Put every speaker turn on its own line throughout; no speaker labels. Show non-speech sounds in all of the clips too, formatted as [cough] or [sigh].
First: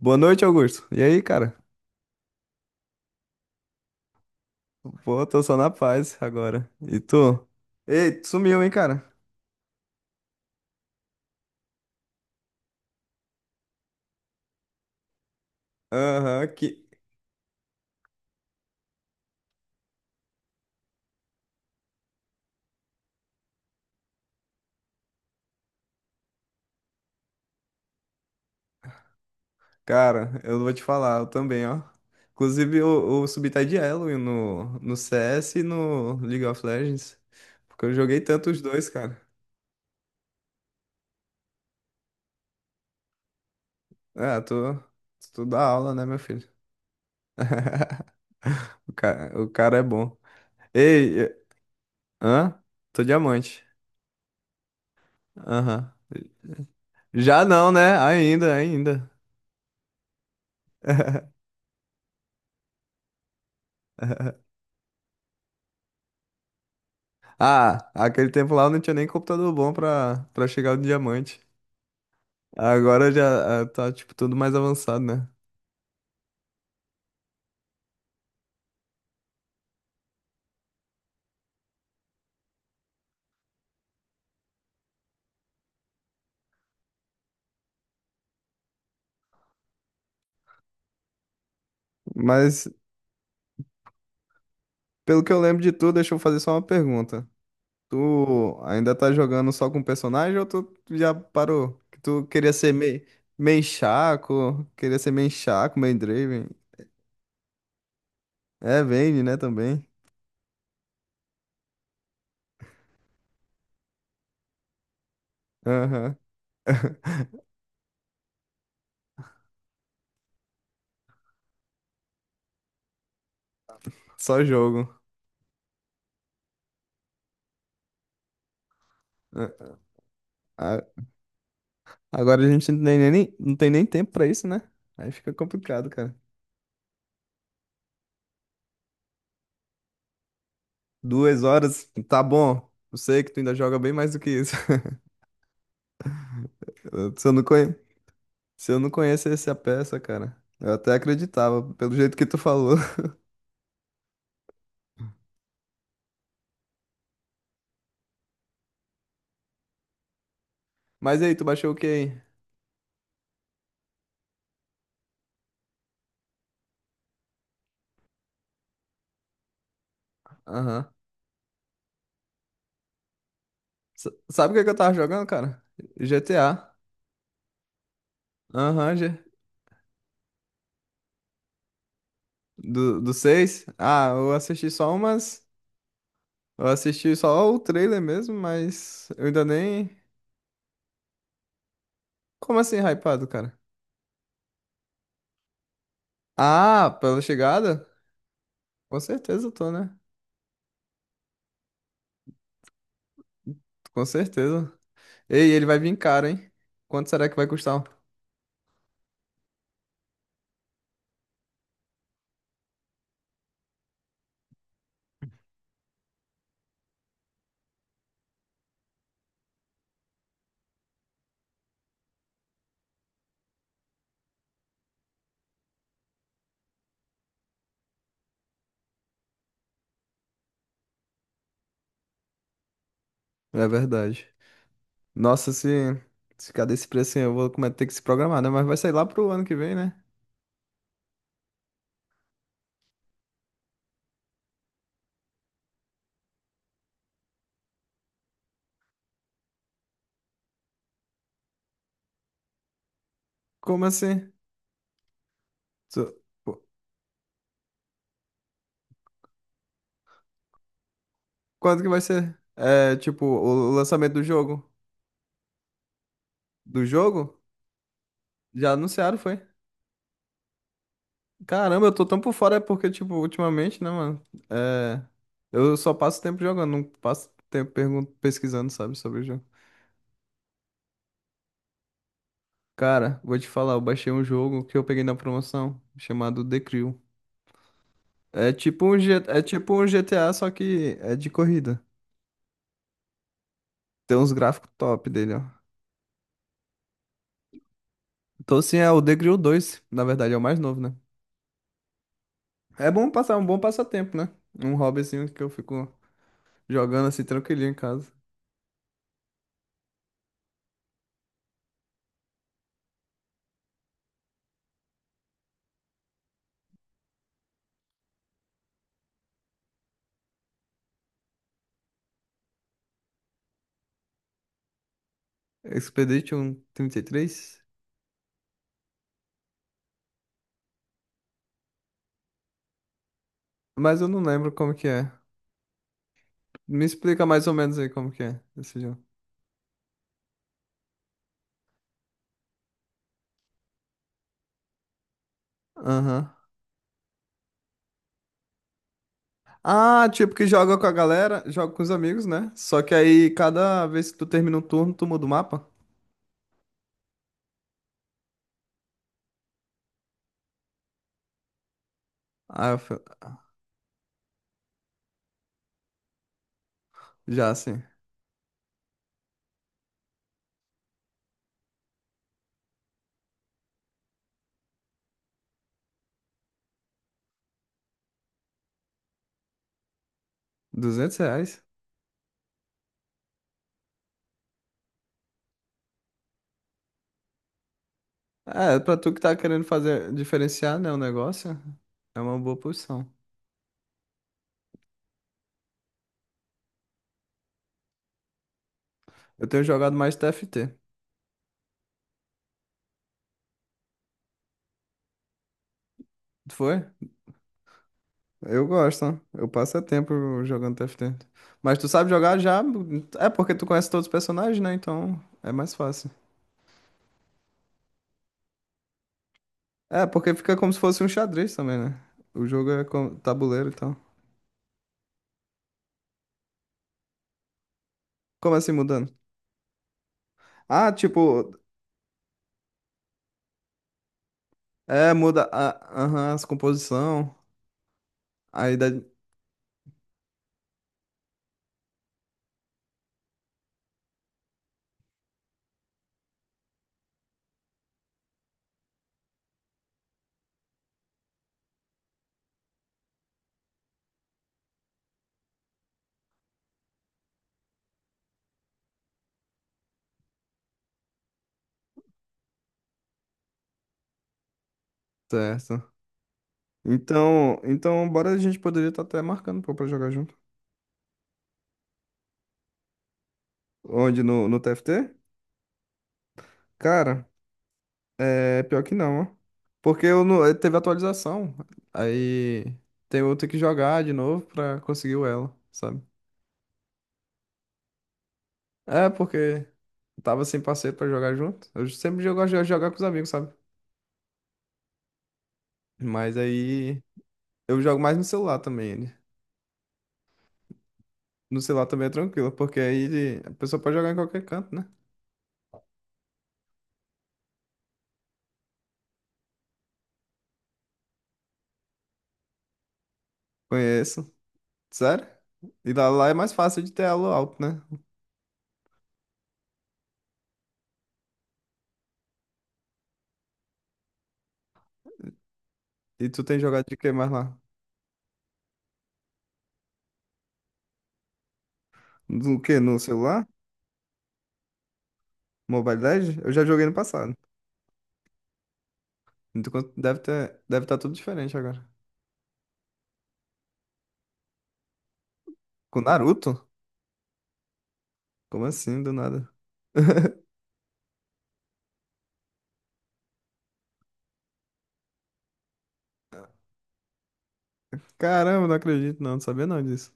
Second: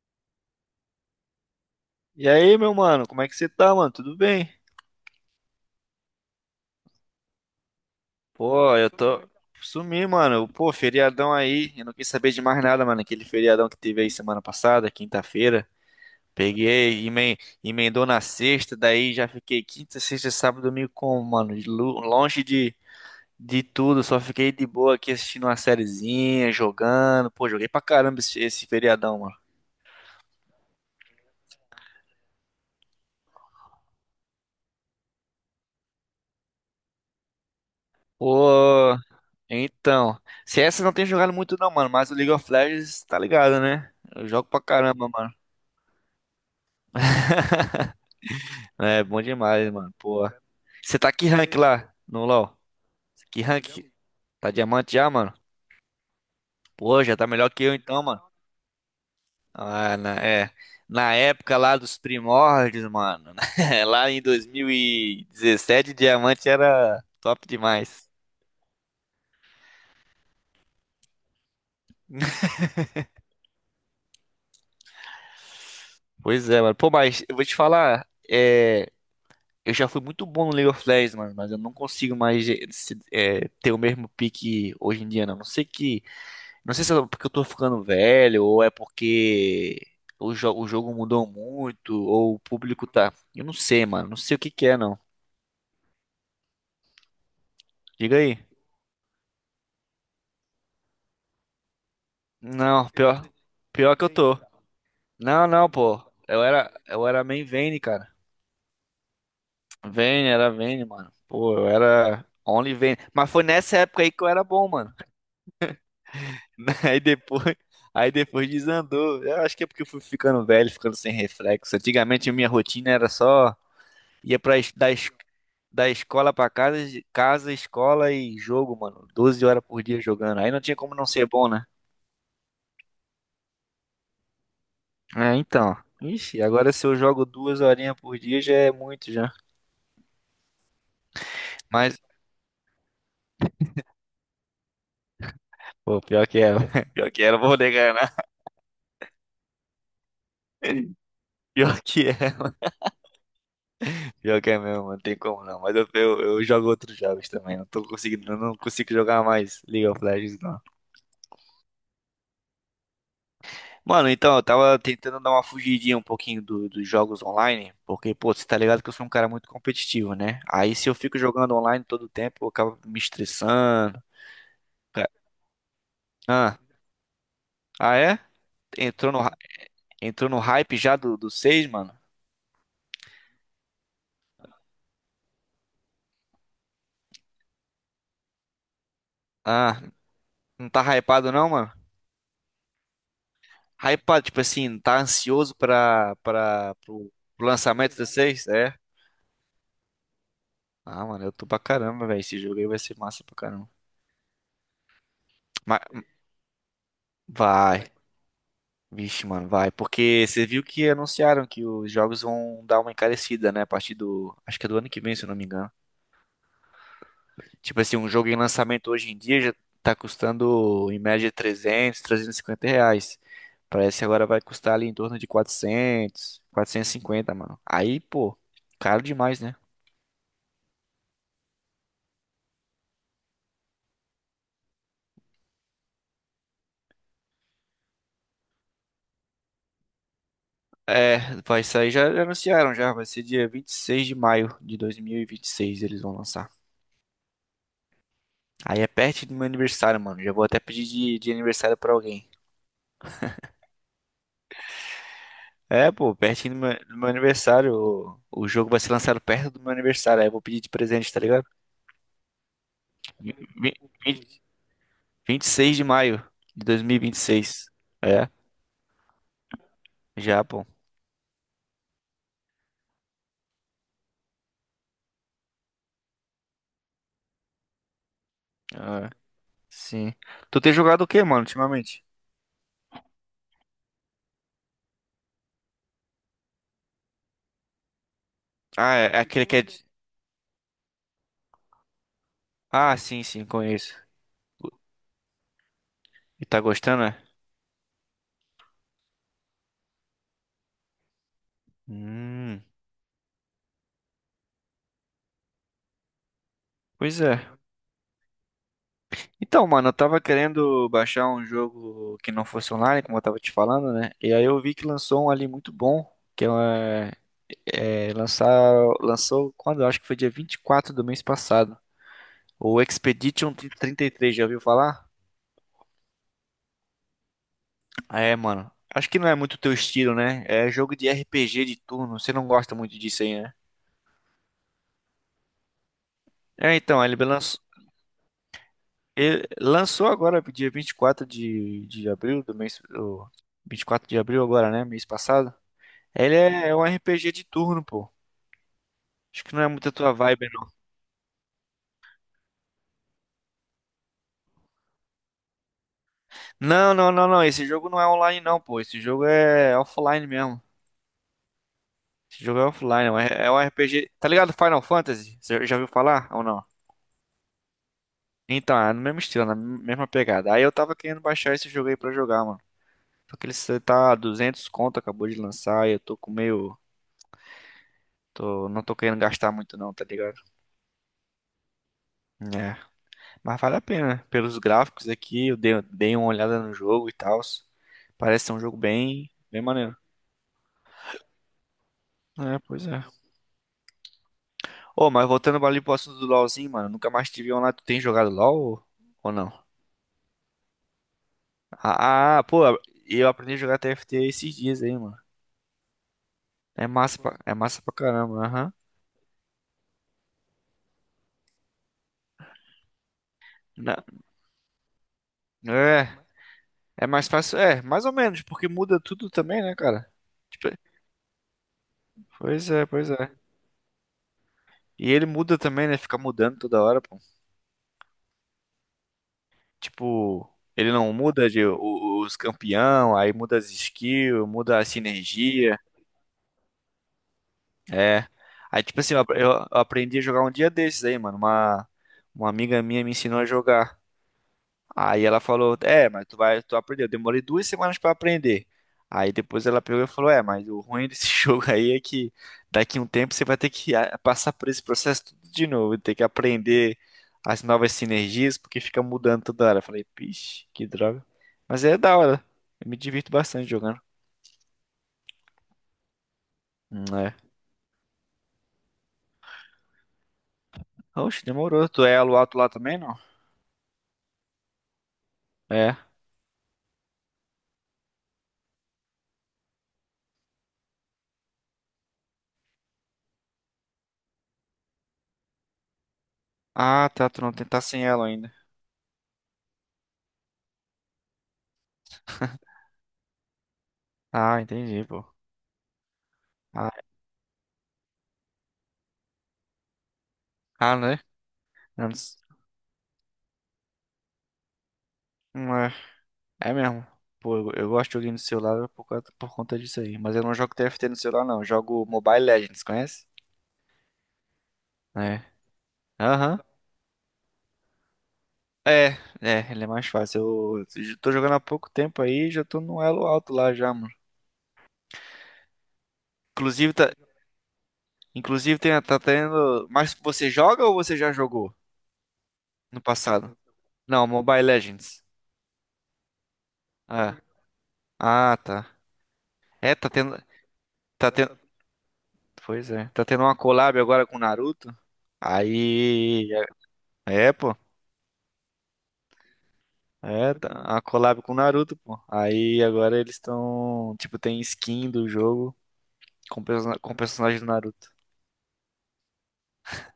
Boa noite, Augusto. E aí, cara?
E aí, meu mano, como é que você tá, mano? Tudo bem?
Pô, tô só na paz agora. E tu? Ei, tu sumiu, hein,
Pô, eu
cara?
tô. Sumi, mano. Pô, feriadão aí. Eu não quis saber de mais nada, mano. Aquele feriadão que teve aí semana passada, quinta-feira.
Aham, que.
Peguei, emendou na sexta, daí já fiquei quinta, sexta, sábado, domingo com mano? Longe de tudo, só fiquei de boa aqui assistindo uma sériezinha, jogando. Pô, joguei pra caramba esse feriadão, mano.
Cara, eu vou te falar, eu também, ó. Inclusive, eu subi tá de elo no CS e no League of Legends. Porque eu joguei tanto os dois,
Pô,
cara.
então. CS eu não tem jogado muito, não, mano, mas o League of Legends, tá ligado, né? Eu
Ah,
jogo pra
tô.
caramba, mano.
Tu dá aula, né, meu filho? [laughs]
É, bom
O
demais,
cara é
mano.
bom.
Pô. Você tá
Ei,
que rank lá no
hã?
LoL?
Tô
Que
diamante.
rank? Tá diamante já, mano?
Aham.
Pô, já tá
Já
melhor que
não,
eu
né?
então, mano.
Ainda, ainda.
Ah, na, é. Na
[laughs]
época lá dos primórdios, mano. [laughs] Lá em 2017, diamante era top
Ah,
demais.
aquele tempo lá eu não tinha nem computador bom pra chegar no diamante. Agora já ah, tá, tipo, tudo mais avançado, né?
Pois é, mano. Pô, mas eu vou te falar, eu já fui muito bom no League of Legends, mano, mas eu não consigo mais ter o mesmo pique hoje em dia, não. Não sei que Não sei se é porque eu tô ficando velho, ou é porque o jogo mudou muito, ou o
Mas,
público tá. Eu não sei, mano. Não sei o que que é, não.
pelo que eu lembro de tu, deixa eu fazer só uma pergunta.
Diga aí.
Tu ainda tá jogando só com personagem ou tu já parou? Que tu queria ser
Não,
meio,
pior,
meio
pior que eu tô.
Shaco, queria ser meio
Não, não,
Shaco, meio
pô. Eu
Draven.
era, eu era main Vayne, cara.
É, Vayne, né, também.
Vayne, era Vayne, mano. Pô, eu era only Vayne. Mas foi nessa época aí que eu era bom, mano.
Aham.
[laughs] Aí
[laughs]
depois, aí depois desandou. Eu acho que é porque eu fui ficando velho, ficando sem reflexo. Antigamente minha rotina era só ia
Só
para
jogo.
da escola pra casa, de casa, escola e jogo, mano. 12 horas
Ah,
por dia jogando. Aí não tinha
ah,
como não ser bom, né?
agora a gente não tem nem, não tem nem tempo pra isso, né? Aí fica
É, então.
complicado, cara.
Ixi, agora se eu jogo duas horinhas por dia já é muito já.
Duas horas,
Mas,
tá bom. Eu sei que tu ainda joga bem mais do que isso. [laughs]
pô, pior que é. [laughs] Pior que
Se
é,
eu
não
não
vou negar, não.
se eu não conhecesse a peça, cara, eu até
[laughs]
acreditava,
Pior
pelo
que
jeito que
é.
tu falou. [laughs]
Pior que é mesmo, não tem como não. Mas eu jogo outros jogos também. Não tô conseguindo, eu não consigo jogar mais League of Legends, não.
Mas e aí, tu baixou o que aí?
Mano, então, eu tava tentando dar uma fugidinha um pouquinho dos jogos online, porque, pô, você tá ligado que eu sou um cara muito competitivo, né? Aí se
Aham.
eu fico jogando online todo o tempo, eu acabo me estressando.
Sabe o que é que eu tava
Ca-
jogando, cara?
Ah,
GTA.
ah é?
Aham,
Entrou no, hy- entrou no hype já do 6, mano?
do, do seis. Ah, eu assisti só umas. Eu assisti só o trailer mesmo, mas eu ainda
Ah,
nem.
não tá hypado não, mano?
Como assim, hypado, cara?
Hypado, tipo assim, tá ansioso pra, pra,
Ah,
pro,
pela
pro
chegada?
lançamento do 6, é?
Com certeza eu tô, né?
Ah, mano, eu tô pra caramba, velho. Esse jogo aí vai ser massa pra caramba.
Com certeza. Ei, ele vai
Mas
vir caro, hein? Quanto será que vai custar?
vai. Vixe, mano, vai. Porque você viu que anunciaram que os jogos vão dar uma encarecida, né? A partir do. Acho que é do ano que vem, se eu não me engano. Tipo assim, um jogo em lançamento hoje em dia já tá custando em média R$ 300, R$ 350. Parece que agora vai custar ali em torno de 400, 450, mano. Aí, pô, caro demais, né?
É verdade. Nossa, se ficar desse preço assim, eu vou ter que se programar, né? Mas vai sair lá pro ano que vem, né?
É, vai sair, já já anunciaram já. Vai ser dia 26 de maio de dois mil e vinte e seis, eles vão lançar. Aí é perto do meu aniversário, mano. Já vou até pedir de aniversário pra alguém.
Como assim?
É,
So-
pô, pertinho
qu-
do meu aniversário. O jogo vai ser lançado perto do meu aniversário. Aí eu vou pedir de presente, tá ligado?
Quando que vai ser? É, tipo,
Vi-
o
vi-
lançamento do
vi-
jogo?
26 de maio de dois
Do
mil e vinte e
jogo?
seis. É,
Já anunciaram, foi?
já, pô.
Caramba, eu tô tão por fora é porque, tipo, ultimamente, né, mano? É, eu só passo tempo jogando, não passo tempo pesquisando, sabe,
Ah,
sobre o jogo.
sim. Tu tem jogado o que, mano, ultimamente?
Cara, vou te falar, eu baixei um jogo que eu peguei na promoção, chamado The Crew. É tipo
Ah,
um
é, é
É
aquele que é.
tipo um GTA, só que é de corrida.
Ah, sim, sim, conheço.
Tem uns gráficos top dele, ó.
E tá gostando, é?
Então, sim, é o The Grill 2, na verdade, é o mais novo, né?
Hum,
É bom passar um bom passatempo, né? Um hobbyzinho que eu fico jogando
pois
assim
é.
tranquilinho em casa.
Então, mano, eu tava querendo baixar um jogo que não fosse online, como eu tava te falando, né? E aí eu vi que lançou um ali muito bom, que é É, lançar, lançou quando? Eu acho que foi dia 24 do mês passado. O Expedition 33 já ouviu falar?
Expedition 33,
É, mano. Acho que não é muito teu estilo, né? É jogo de RPG de turno. Você não gosta muito disso aí, né?
mas eu não lembro como que é.
É,
Me
então, ele
explica mais ou
lançou,
menos aí como que é esse jogo.
ele lançou agora, dia 24 de abril do mês. 24 de abril agora, né? Mês passado.
Aham.
Ele é um RPG de turno, pô. Acho que não é muito a
Ah,
tua
tipo que
vibe, não.
joga com a galera, joga com os amigos, né? Só que aí cada vez que tu termina um turno, tu muda o mapa.
Não, não, não, não. Esse jogo não é online, não, pô. Esse jogo é offline mesmo. Esse jogo é
Ah,
offline, é um RPG. Tá ligado Final Fantasy? Você já ouviu falar ou não?
já assim,
Então, é no mesmo estilo, na mesma pegada. Aí eu tava querendo baixar esse jogo aí pra jogar, mano. Só que ele cê tá 200 conto, acabou de lançar, e eu tô com meio. Tô, não tô querendo gastar muito não, tá ligado?
R$ 200?
É. Mas vale a pena, né? Pelos gráficos aqui, eu dei uma olhada no jogo e tal. Parece ser um jogo
É, pra tu que
bem,
tá
bem
querendo
maneiro.
fazer diferenciar, né, o negócio, é uma boa
É, pois é.
posição.
Ô, mas voltando ali pro assunto do LoLzinho, mano, nunca mais tive online. Tu tem jogado LoL ou
Eu
não?
tenho jogado mais TFT.
Ah, pô, eu aprendi a jogar TFT esses dias aí, mano.
Tu foi?
É massa pra caramba,
Eu
aham.
gosto, ó. Eu passo é tempo jogando TFT. Mas tu sabe jogar já? É porque tu conhece
Na-
todos os personagens, né? Então é mais
É,
fácil.
é mais fácil, é, mais ou menos, porque muda tudo também, né,
É,
cara?
porque fica
Tipo,
como se fosse um xadrez também, né? O jogo
pois
é
é, pois
com
é.
tabuleiro e tal.
E ele muda também, né? Fica mudando toda hora, pô.
Como assim mudando?
Tipo, ele
Ah,
não muda
tipo,
os campeão, aí muda as skills, muda a
é, muda
sinergia.
a, aham, as composição.
É.
Aí
Aí, tipo
dá-
assim, eu aprendi a jogar um dia desses aí, mano. Uma amiga minha me ensinou a jogar. Aí ela falou, é, mas tu vai, tu aprendeu. Eu demorei 2 semanas pra aprender. Aí depois ela pegou e falou, é, mas o ruim desse [laughs] jogo aí é que daqui a um tempo você vai ter que passar por esse processo tudo de novo, ter que aprender as novas sinergias, porque fica mudando toda hora. Eu falei, pixe, que droga. Mas é da hora. Eu me divirto bastante jogando.
Certo.
É.
Então, então, bora, a gente poderia estar até marcando pô, pra jogar junto.
Oxe, demorou. Tu é elo alto lá também, não?
Onde? No TFT?
É.
Cara, é pior que não, ó. Porque eu não, teve atualização. Aí tem eu ter que jogar de novo pra conseguir o elo, sabe?
Ah, tá, tu não tem- tá sem ela ainda.
É, porque tava sem parceiro pra jogar junto. Eu sempre jogo, gosto de jogar com os amigos, sabe?
Ah, entendi, pô.
Mas
Ah,
aí eu jogo mais no celular também, ele.
ah, né?
No celular também é tranquilo, porque aí a pessoa pode jogar em qualquer canto, né?
Não, é mesmo. Pô, eu gosto de joguinho no celular por conta disso aí. Mas eu não jogo TFT no celular, não. Eu jogo Mobile Legends, conhece?
Conheço. Sério?
É.
E lá, lá é mais
Aham.
fácil de ter elo alto, né?
É, é, ele é mais fácil. Eu tô jogando há pouco tempo aí, já tô no elo alto lá já, mano.
E tu tem jogado
Inclusive,
de que
tá,
mais lá?
inclusive tem, tá tendo. Mas você joga ou você já jogou
Do que? No
no
celular?
passado? Não, Mobile Legends.
Mobile Legends? Eu já joguei no passado.
Ah, ah, tá.
Então quanto-
É, tá
deve
tendo.
ter, deve estar tudo
Tá
diferente
tendo.
agora.
Pois é. Tá tendo uma collab agora com o Naruto.
Com
Aí.
Naruto?
É, pô.
Como assim, do nada? [laughs]
É, a collab com o Naruto, pô. Aí agora eles estão. Tipo, tem skin do jogo com personagem do Naruto.
Caramba, não acredito não, não sabia não disso.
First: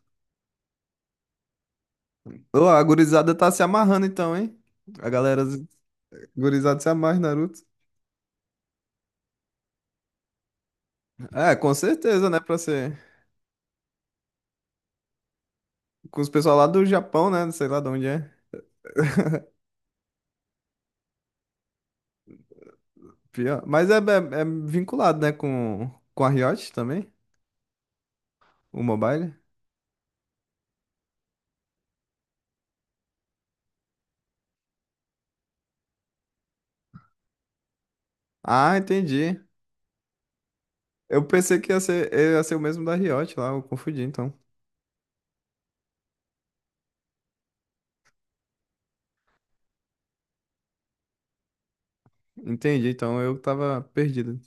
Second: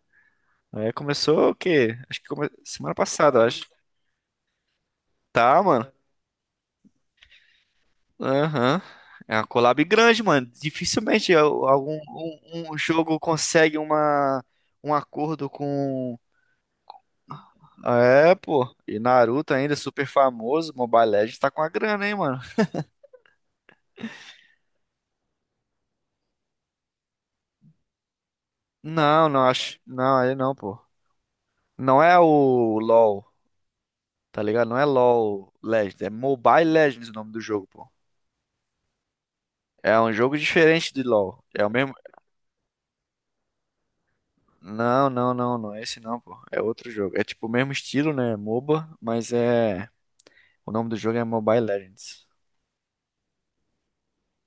É, começou o quê? Acho que
Ô, a
semana
gurizada
passada, eu
tá se
acho.
amarrando então, hein? A galera
Tá,
z-
mano.
gurizada se amarra em Naruto.
Aham. É uma collab grande, mano. Dificilmente
É,
al-
com
algum
certeza, né? Pra
um
ser.
jogo consegue uma, um acordo com.
Com os pessoal lá do Japão, né? Não sei lá de onde é.
É, pô. E Naruto
[laughs]
ainda, super famoso. Mobile Legends tá com a grana, hein, mano.
Pior. Mas é, é vinculado, né? Com a Riot também, o
Não,
mobile.
não acho. Não, ele não, pô. Não é o LoL. Tá ligado? Não é LoL Legends, é Mobile Legends o nome do jogo, pô.
Ah, entendi.
É um jogo diferente de
Eu
LoL.
pensei
É o
que
mesmo.
ia ser o mesmo da Riot lá, eu confundi, então.
Não, não, não, não é esse não, pô. É outro jogo. É tipo o mesmo estilo, né? É MOBA, mas é. O nome do jogo é Mobile Legends.
Entendi, então eu tava perdido.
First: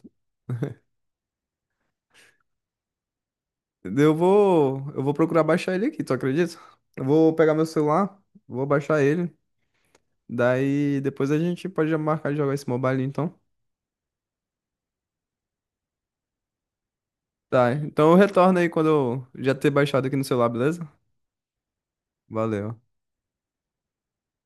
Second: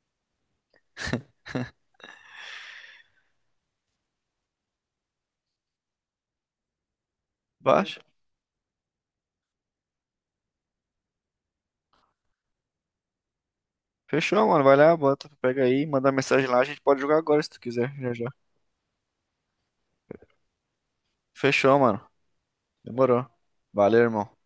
Eu vou procurar baixar ele aqui, tu acredita? Eu vou pegar meu
Baixa.
celular, vou baixar ele. Daí depois a gente pode já marcar de jogar esse mobile, então.
Fechou, mano. Vai lá, bota, pega aí, manda mensagem lá. A gente pode jogar agora se tu
Tá,
quiser,
então
já
eu
já.
retorno aí quando eu já ter baixado aqui no celular, beleza?
Fechou, mano.
Valeu.
Demorou. Valeu, irmão.